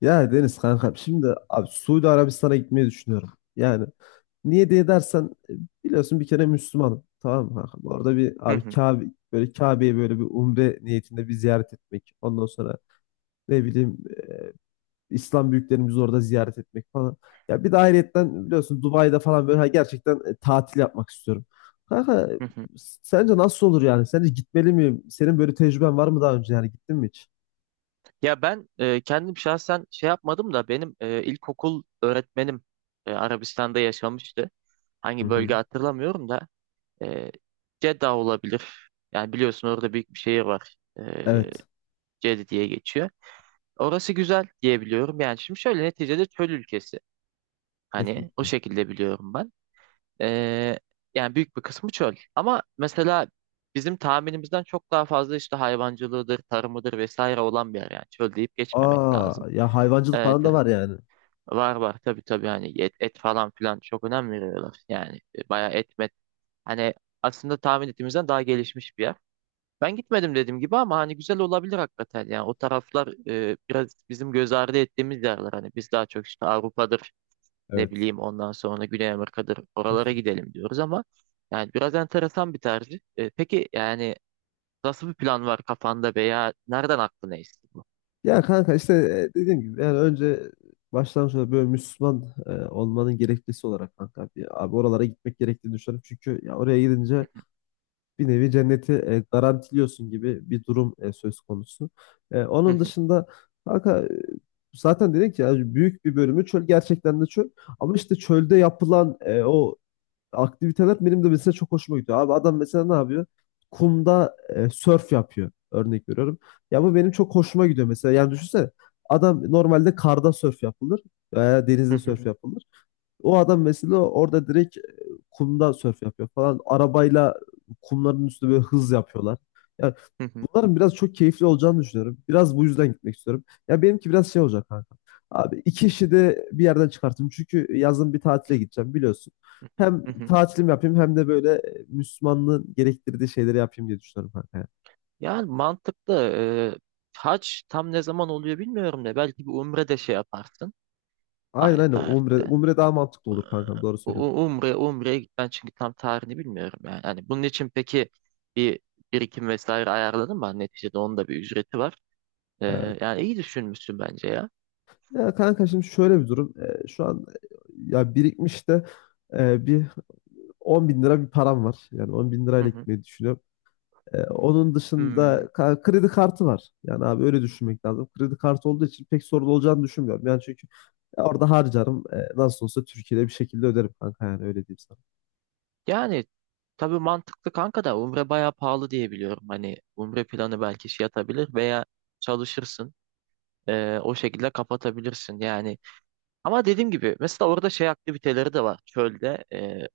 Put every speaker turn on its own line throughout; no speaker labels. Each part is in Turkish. Ya Deniz kanka, şimdi abi Suudi Arabistan'a gitmeyi düşünüyorum. Yani niye diye dersen biliyorsun, bir kere Müslümanım. Tamam mı kanka? Bu arada bir
Hı
abi
hı,
Kabe, böyle Kabe'yi böyle bir umre niyetinde bir ziyaret etmek. Ondan sonra ne bileyim e, İslam büyüklerimizi orada ziyaret etmek falan. Ya bir de ayrıyetten biliyorsun, Dubai'de falan böyle gerçekten tatil yapmak istiyorum. Kanka
hı hı.
sence nasıl olur yani? Sence gitmeli miyim? Senin böyle tecrüben var mı, daha önce yani gittin mi hiç?
Ya ben kendim şahsen şey yapmadım da benim ilkokul öğretmenim Arabistan'da yaşamıştı.
Hı
Hangi
hı.
bölge hatırlamıyorum da e, Jeddah olabilir. Yani biliyorsun orada büyük bir şehir var. E,
Evet.
Cedi diye geçiyor. Orası güzel diye biliyorum. Yani şimdi şöyle neticede çöl ülkesi. Hani o
Kesinlikle.
şekilde biliyorum ben. Ee, yani büyük bir kısmı çöl. Ama mesela bizim tahminimizden çok daha fazla işte hayvancılığıdır, tarımıdır vesaire olan bir yer yani. Çöl deyip geçmemek
Aa
lazım.
ya, hayvancılık
Evet,
falan da
evet.
var yani.
Var var, tabii tabii, hani et, et falan filan çok önem veriyorlar. Yani bayağı et met. Hani aslında tahmin ettiğimizden daha gelişmiş bir yer. Ben gitmedim dediğim gibi ama hani güzel olabilir hakikaten. Yani o taraflar biraz bizim göz ardı ettiğimiz yerler. Hani biz daha çok işte Avrupa'dır, ne
Evet.
bileyim ondan sonra Güney Amerika'dır oralara
Kesin.
gidelim diyoruz ama yani biraz enteresan bir tercih. Peki yani nasıl bir plan var kafanda veya nereden aklına esti bu?
Ya kanka işte dediğim gibi, yani önce başlangıçta böyle Müslüman olmanın gerekçesi olarak kanka bir, abi oralara gitmek gerektiğini düşünüyorum. Çünkü ya oraya gidince bir nevi cenneti garantiliyorsun gibi bir durum söz konusu.
Hı
Onun
hı,
dışında kanka zaten dedik ya, büyük bir bölümü çöl, gerçekten de çöl. Ama işte çölde yapılan o aktiviteler benim de mesela çok hoşuma gidiyor. Abi adam mesela ne yapıyor? Kumda sörf yapıyor. Örnek veriyorum. Ya bu benim çok hoşuma gidiyor mesela. Yani düşünsene, adam normalde karda sörf yapılır veya
hı
denizde
hı,
sörf yapılır. O adam mesela orada direkt kumda sörf yapıyor falan. Arabayla kumların üstünde böyle hız yapıyorlar. Ya,
hı hı,
bunların biraz çok keyifli olacağını düşünüyorum. Biraz bu yüzden gitmek istiyorum. Ya benimki biraz şey olacak kanka. Abi iki işi de bir yerden çıkartayım. Çünkü yazın bir tatile gideceğim, biliyorsun.
hı
Hem
hı, hı hı.
tatilim yapayım, hem de böyle Müslümanlığın gerektirdiği şeyleri yapayım diye düşünüyorum kanka, ya.
Yani mantıklı. E, hac tam ne zaman oluyor bilmiyorum da belki bir umre de şey yaparsın
Aynen
aynı
aynen, umre,
tarihte.
umre daha mantıklı
E,
olur kankam, doğru
U-
söylüyorsun.
u- Umre, umreye gitmen çünkü tam tarihini bilmiyorum yani. Hani bunun için peki bir birikim vesaire ayarladın mı? Hani neticede onun da bir ücreti var.
Evet.
Yani iyi düşünmüşsün bence ya.
Ya kanka, şimdi şöyle bir durum. Şu an ya birikmiş de bir 10 bin lira bir param var. Yani 10 bin
Hı
lirayla
hı.
gitmeyi düşünüyorum. Onun dışında
Hmm.
kredi kartı var. Yani abi öyle düşünmek lazım. Kredi kartı olduğu için pek sorun olacağını düşünmüyorum. Yani çünkü orada harcarım. Nasıl olsa Türkiye'de bir şekilde öderim kanka, yani öyle diyeyim sana.
Yani tabii mantıklı kanka da Umre bayağı pahalı diye biliyorum. Hani Umre planı belki şey yatabilir veya çalışırsın. O şekilde kapatabilirsin yani. Ama dediğim gibi mesela orada şey aktiviteleri de var. Çölde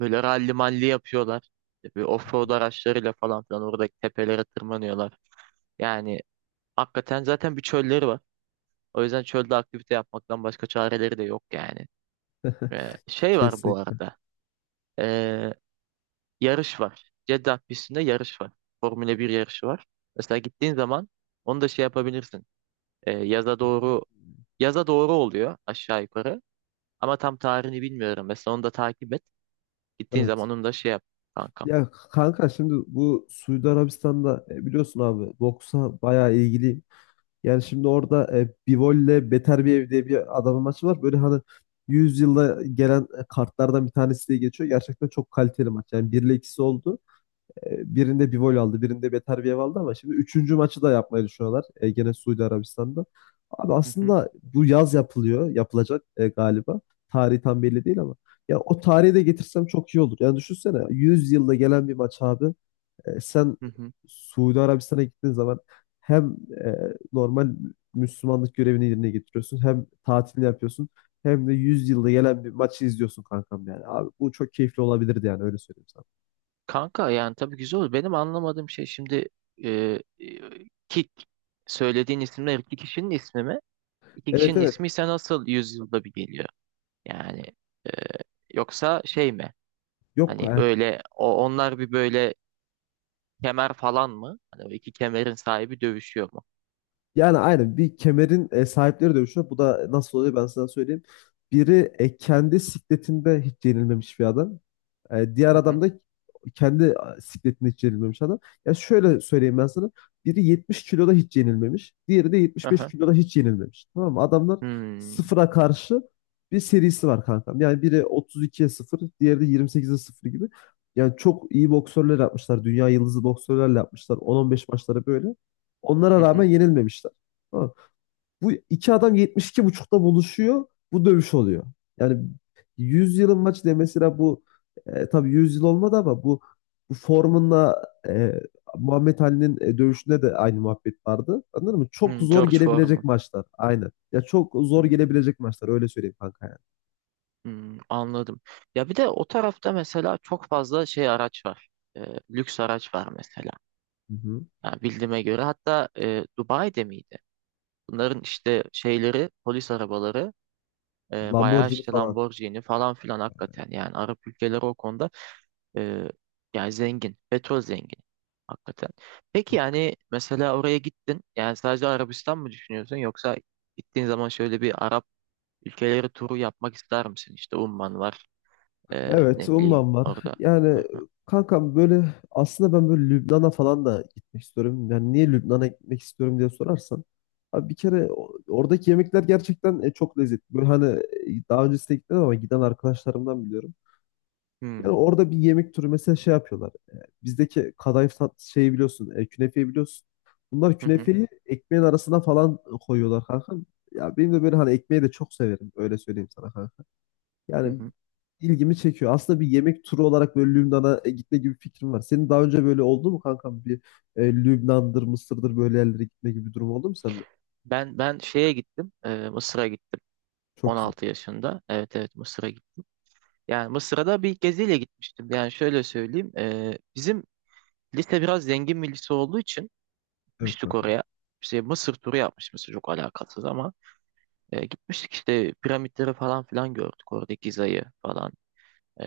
böyle ralli malli yapıyorlar. İşte bir offroad araçlarıyla falan filan oradaki tepelere tırmanıyorlar. Yani hakikaten zaten bir çölleri var. O yüzden çölde aktivite yapmaktan başka çareleri de yok yani. Şey var bu
Kesinlikle.
arada. Ee, yarış var. Jeddah pistinde yarış var. Formula bir yarışı var. Mesela gittiğin zaman onu da şey yapabilirsin. Ee, yaza doğru yaza doğru oluyor aşağı yukarı. Ama tam tarihini bilmiyorum. Mesela onu da takip et. Gittiğin
Evet.
zaman onu da şey yap, kankam.
Ya kanka, şimdi bu Suudi Arabistan'da biliyorsun abi, boksa bayağı ilgiliyim. Yani şimdi orada Bivol'le Beter bir ev diye bir adamın maçı var. Böyle hani 100 yılda gelen kartlardan bir tanesi diye geçiyor. Gerçekten çok kaliteli maç. Yani 1 ile 2'si oldu. Birinde bir gol aldı, birinde beter bir ev aldı, ama şimdi üçüncü maçı da yapmayı düşünüyorlar. Gene Suudi Arabistan'da. Abi
Hı hı.
aslında bu yaz yapılıyor, yapılacak galiba. Tarihi tam belli değil ama. Ya o tarihi de getirsem çok iyi olur. Yani düşünsene, 100 yılda gelen bir maç abi. Sen
Hı hı.
Suudi Arabistan'a gittiğin zaman hem e, normal Müslümanlık görevini yerine getiriyorsun, hem tatilini yapıyorsun, hem de 100 yılda gelen bir maçı izliyorsun kankam yani. Abi bu çok keyifli olabilirdi, yani öyle söyleyeyim sana.
Kanka yani tabii güzel olur. Benim anlamadığım şey şimdi, e, ki söylediğin isimler iki kişinin ismi mi? İki
Evet
kişinin
evet.
ismi ise nasıl yüzyılda bir geliyor? Yani e, yoksa şey mi?
Yok
Hani
e,
öyle onlar bir böyle kemer falan mı? Hani o iki kemerin sahibi dövüşüyor mu?
Yani aynen bir kemerin sahipleri dövüşüyor. Bu da nasıl oluyor, ben sana söyleyeyim. Biri kendi sikletinde hiç yenilmemiş bir adam. Diğer
Hı hı.
adam da kendi sikletinde hiç yenilmemiş adam. Ya şöyle söyleyeyim ben sana. Biri 70 kiloda hiç yenilmemiş. Diğeri de 75
Aha.
kiloda hiç yenilmemiş. Tamam mı? Adamlar
Hmm,
sıfıra karşı bir serisi var kankam. Yani biri 32'ye sıfır, diğeri de 28'e sıfır gibi. Yani çok iyi boksörler yapmışlar. Dünya yıldızı boksörlerle yapmışlar. 10-15 maçları böyle. Onlara
hı
rağmen
hı.
yenilmemişler. Tamam. Bu iki adam 72,5'ta buluşuyor. Bu dövüş oluyor. Yani 100 yılın maçı diye mesela bu tabii 100 yıl olmadı, ama bu, bu Foreman'la Muhammed Ali'nin dövüşünde de aynı muhabbet vardı. Anladın mı? Çok
Hmm,
zor
George
gelebilecek
Foreman.
maçlar. Aynen. Ya, çok zor
Hmm,
gelebilecek maçlar, öyle söyleyeyim kanka yani.
hmm, anladım. Ya bir de o tarafta mesela çok fazla şey araç var. E, lüks araç var mesela.
Hı hı.
Yani bildiğime göre hatta Dubai'de miydi? Bunların işte şeyleri polis arabaları, bayağı
Lamborghini
işte
falan.
Lamborghini falan filan hakikaten, yani Arap ülkeleri o konuda, e, yani zengin, petrol zengin, hakikaten. Peki yani mesela oraya gittin, yani sadece Arabistan mı düşünüyorsun yoksa gittiğin zaman şöyle bir Arap ülkeleri turu yapmak ister misin? İşte Umman var,
Evet,
ne bileyim
umman var.
orada.
Yani
Hı hı.
kankam, böyle aslında ben böyle Lübnan'a falan da gitmek istiyorum. Yani niye Lübnan'a gitmek istiyorum diye sorarsan, abi bir kere oradaki yemekler gerçekten çok lezzetli. Böyle hani daha öncesine gitmedim ama giden arkadaşlarımdan biliyorum. Yani
Hmm.
orada bir yemek türü mesela şey yapıyorlar. Bizdeki kadayıf tat şeyi biliyorsun, künefeyi biliyorsun. Bunlar
Hı hı.
künefeyi ekmeğin arasına falan koyuyorlar kankam. Ya benim de böyle hani ekmeği de çok severim, öyle söyleyeyim sana,
Hı
yani
hı.
ilgimi çekiyor. Aslında bir yemek turu olarak böyle Lübnan'a gitme gibi bir fikrim var. Senin daha önce böyle oldu mu kankam? Bir Lübnan'dır, Mısır'dır böyle yerlere gitme gibi bir durum oldu mu sende?
Ben şeye gittim, Mısır'a gittim.
Çok güzel.
16 yaşında. Evet evet, Mısır'a gittim. Yani Mısır'a da bir geziyle gitmiştim. Yani şöyle söyleyeyim. Bizim lise biraz zengin bir lise olduğu için
Evet
gitmiştik
kankam.
oraya. İşte Mısır turu yapmış, çok alakasız ama gitmiştik işte piramitleri falan filan gördük. Orada Giza'yı falan. E,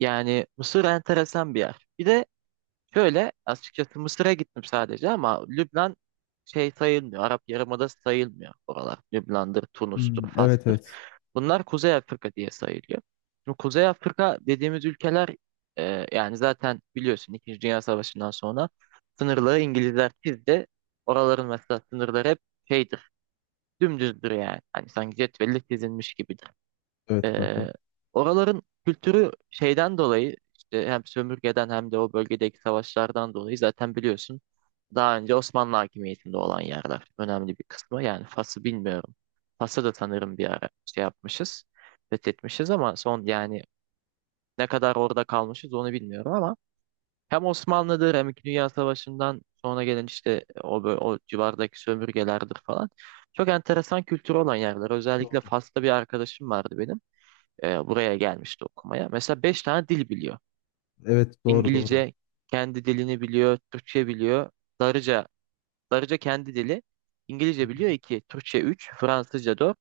yani Mısır enteresan bir yer. Bir de şöyle açıkçası Mısır'a gittim sadece ama Lübnan şey sayılmıyor. Arap Yarımadası sayılmıyor oralar. Lübnan'dır, Tunus'tur,
Hmm, evet
Fas'tır.
evet.
Bunlar Kuzey Afrika diye sayılıyor. Şimdi Kuzey Afrika dediğimiz ülkeler, yani zaten biliyorsun İkinci Dünya Savaşı'ndan sonra sınırları İngilizler çizdi. Oraların mesela sınırları hep şeydir, dümdüzdür yani. Hani sanki cetvelle çizilmiş gibidir.
Evet kankam.
Ee, oraların kültürü şeyden dolayı işte hem sömürgeden hem de o bölgedeki savaşlardan dolayı zaten biliyorsun daha önce Osmanlı hakimiyetinde olan yerler önemli bir kısmı. Yani Fas'ı bilmiyorum. Fas'ı da sanırım bir ara şey yapmışız, fethetmişiz ama son yani ne kadar orada kalmışız onu bilmiyorum ama hem Osmanlı'dır hem İkinci Dünya Savaşı'ndan sonra gelen işte o civardaki sömürgelerdir falan. Çok enteresan kültürü olan yerler. Özellikle
Doğru.
Fas'ta bir arkadaşım vardı benim, buraya gelmişti okumaya. Mesela 5 tane dil biliyor.
Evet doğru doğru.
İngilizce, kendi dilini biliyor, Türkçe biliyor. Darıca, Darıca kendi dili. İngilizce biliyor iki, Türkçe üç, Fransızca dört,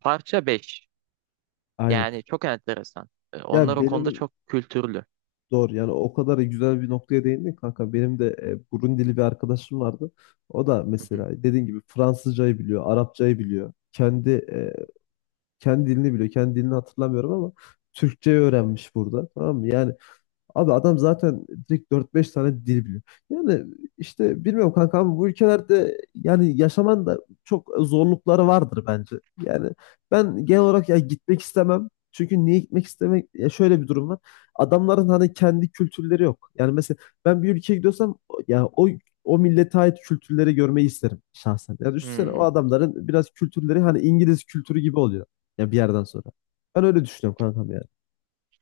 Parça beş.
Aynen.
Yani çok enteresan. Onlar
Ya
o konuda
benim
çok kültürlü.
doğru, yani o kadar güzel bir noktaya değindin kanka. Benim de Burundili bir arkadaşım vardı. O da
Hı hı.
mesela dediğin gibi Fransızcayı biliyor, Arapçayı biliyor. Kendi dilini biliyor. Kendi dilini hatırlamıyorum ama Türkçe öğrenmiş burada. Tamam mı? Yani abi adam zaten direkt dört beş tane dil biliyor. Yani işte bilmiyorum kanka, ama bu ülkelerde yani yaşaman da çok zorlukları vardır bence. Yani ben genel olarak ya gitmek istemem. Çünkü niye gitmek istemek? Ya şöyle bir durum var. Adamların hani kendi kültürleri yok. Yani mesela ben bir ülkeye gidiyorsam, ya o millete ait kültürleri görmeyi isterim şahsen. Yani düşünsene, o
Hmm.
adamların biraz kültürleri hani İngiliz kültürü gibi oluyor. Ya bir yerden sonra. Ben öyle düşünüyorum kankam yani.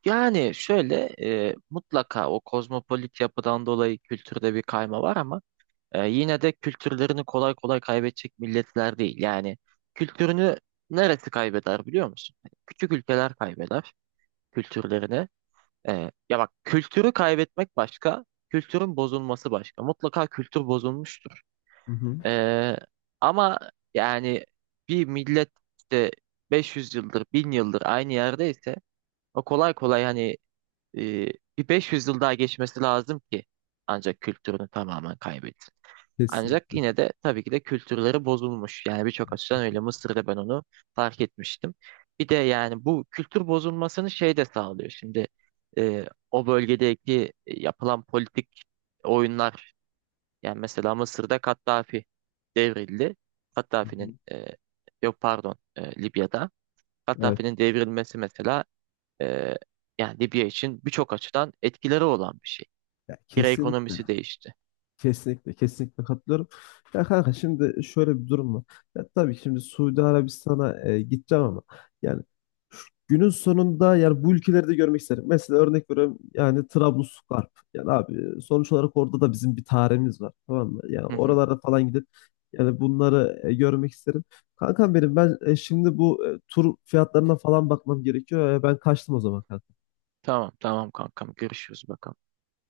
Yani şöyle, mutlaka o kozmopolit yapıdan dolayı kültürde bir kayma var ama yine de kültürlerini kolay kolay kaybedecek milletler değil. Yani kültürünü neresi kaybeder biliyor musun? Hani küçük ülkeler kaybeder kültürlerini. Ya bak, kültürü kaybetmek başka, kültürün bozulması başka. Mutlaka kültür bozulmuştur.
Hı hı.
Ee, ama yani bir millet işte 500 yıldır, 1.000 yıldır aynı yerdeyse o kolay kolay hani, e, bir 500 yıl daha geçmesi lazım ki ancak kültürünü tamamen kaybet. Ancak
Kesinlikle.
yine de tabii ki de kültürleri bozulmuş. Yani birçok açıdan öyle,
Kesinlikle.
Mısır'da ben onu fark etmiştim. Bir de yani bu kültür bozulmasını şey de sağlıyor. Şimdi, e, o bölgedeki yapılan politik oyunlar, yani mesela Mısır'da Kaddafi devrildi.
Hı
Kaddafi'nin,
hı.
yok pardon, Libya'da
Evet.
Kaddafi'nin devrilmesi mesela, e, yani Libya için birçok açıdan etkileri olan bir şey.
Ya
Lira
kesinlikle.
ekonomisi değişti.
Kesinlikle. Kesinlikle katılıyorum. Ya kanka, şimdi şöyle bir durum var. Ya tabii şimdi Suudi Arabistan'a gideceğim ama yani günün sonunda yani bu ülkeleri de görmek isterim. Mesela örnek veriyorum, yani Trablusgarp. Yani abi sonuç olarak orada da bizim bir tarihimiz var. Tamam mı? Yani
Hı hı.
oralarda falan gidip yani bunları görmek isterim. Kankam, ben şimdi bu tur fiyatlarına falan bakmam gerekiyor. Ben kaçtım o zaman kanka.
Tamam tamam kankam, görüşürüz bakalım.